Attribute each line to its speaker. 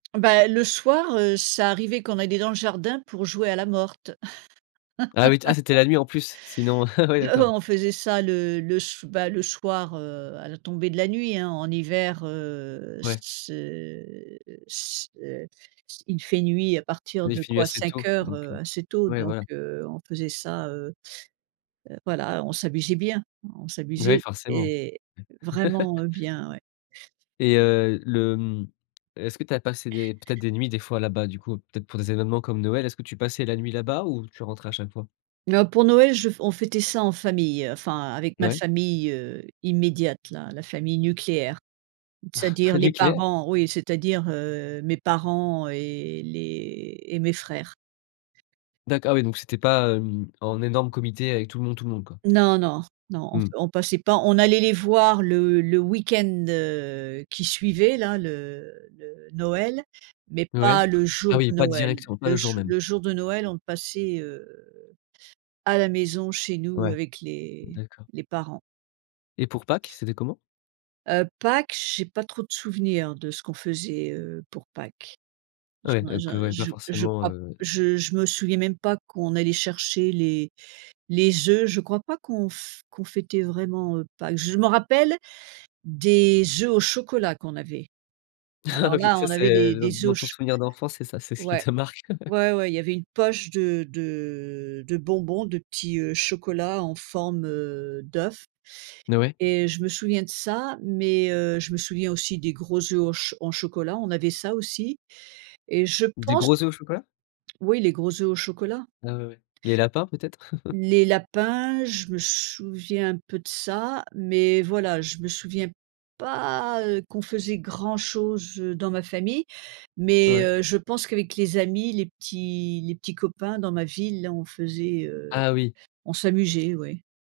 Speaker 1: Bah le soir, heu, ça arrivait qu'on allait dans le jardin pour jouer à la morte.
Speaker 2: Ah oui, t ah c'était la nuit en plus, sinon, ah ouais
Speaker 1: Heu,
Speaker 2: d'accord.
Speaker 1: on faisait ça le le so bah, le soir, heu, à la tombée de la nuit, hein, en hiver, heu,
Speaker 2: Ouais.
Speaker 1: c'est c'est il fait nuit à partir
Speaker 2: Oui il
Speaker 1: de
Speaker 2: fait nuit
Speaker 1: quoi
Speaker 2: assez
Speaker 1: cinq
Speaker 2: tôt,
Speaker 1: heures
Speaker 2: donc
Speaker 1: heu,
Speaker 2: heu,
Speaker 1: assez tôt
Speaker 2: ouais
Speaker 1: donc
Speaker 2: voilà.
Speaker 1: heu, on faisait ça, heu heu, voilà. On s'amusait bien, on
Speaker 2: Bah, oui
Speaker 1: s'amusait
Speaker 2: forcément.
Speaker 1: et vraiment, heu, bien, ouais.
Speaker 2: Et heu, le mmh est-ce que tu as passé des, peut-être des nuits des fois là-bas du coup? Peut-être pour des événements comme Noël? Est-ce que tu passais la nuit là-bas ou tu rentrais à chaque fois?
Speaker 1: Oh pour Noël je on fêtait ça en famille, heu, enfin avec ma
Speaker 2: Ouais.
Speaker 1: famille, heu, immédiate là, la famille nucléaire, c'est-à-dire les
Speaker 2: Nucléaire?
Speaker 1: parents, oui, c'est-à-dire, heu, mes parents et les et mes frères.
Speaker 2: D'accord oui, ah donc c'était pas, hem, en énorme comité avec tout le monde, tout le monde, quoi.
Speaker 1: Non, non, non, on p
Speaker 2: Mmh.
Speaker 1: on passait pas, on allait les voir le le week-end, heu, qui suivait là le le Noël, mais
Speaker 2: Ouais?
Speaker 1: pas le
Speaker 2: Ah
Speaker 1: jour
Speaker 2: oui
Speaker 1: de
Speaker 2: pas
Speaker 1: Noël.
Speaker 2: directement, pas le
Speaker 1: Le
Speaker 2: jour
Speaker 1: jou
Speaker 2: même.
Speaker 1: le jour de Noël, on le passait, heu, à la maison chez nous
Speaker 2: Ouais,
Speaker 1: avec les
Speaker 2: d'accord.
Speaker 1: les parents.
Speaker 2: Et pour Pâques, c'était comment?
Speaker 1: Heu, Pâques, j'ai pas trop de souvenirs de ce qu'on faisait, heu, pour Pâques. Je
Speaker 2: Ouais
Speaker 1: m'en
Speaker 2: donc
Speaker 1: j'en
Speaker 2: heu, ouais, pas
Speaker 1: je je
Speaker 2: forcément,
Speaker 1: crois p
Speaker 2: heu
Speaker 1: je je me souviens même pas qu'on allait chercher les les œufs. Je crois pas qu'on f qu'on fêtait vraiment, heu, Pâques. Je m'en rappelle des œufs au chocolat qu'on avait.
Speaker 2: Ah
Speaker 1: Alors
Speaker 2: oui,
Speaker 1: là,
Speaker 2: ça,
Speaker 1: on avait
Speaker 2: c'est
Speaker 1: des
Speaker 2: heu, dans
Speaker 1: des œufs
Speaker 2: dans
Speaker 1: au
Speaker 2: ton
Speaker 1: cho
Speaker 2: souvenir d'enfance, c'est ça, c'est ce qui
Speaker 1: Ouais,
Speaker 2: te marque?
Speaker 1: ouais, ouais, il y avait une poche de de de bonbons, de petits, heu, chocolats en forme, heu, d'œuf
Speaker 2: N heu, ouais.
Speaker 1: et je me souviens de ça. Mais heu, je me souviens aussi des gros œufs au ch au chocolat, on avait ça aussi et je
Speaker 2: Des
Speaker 1: pense
Speaker 2: gros œufs au chocolat?
Speaker 1: oui les gros œufs au chocolat.
Speaker 2: Ah ouais, ouais. Les lapins peut-être?
Speaker 1: Les lapins, je me souviens un peu de ça, mais voilà, je me souviens pas, heu, qu'on faisait grand-chose, heu, dans ma famille. Mais
Speaker 2: Ouais.
Speaker 1: heu, je pense qu'avec les amis, les petits les petits copains dans ma ville, hein, on faisait, heu
Speaker 2: Ah oui.
Speaker 1: on s'amusait, ouais.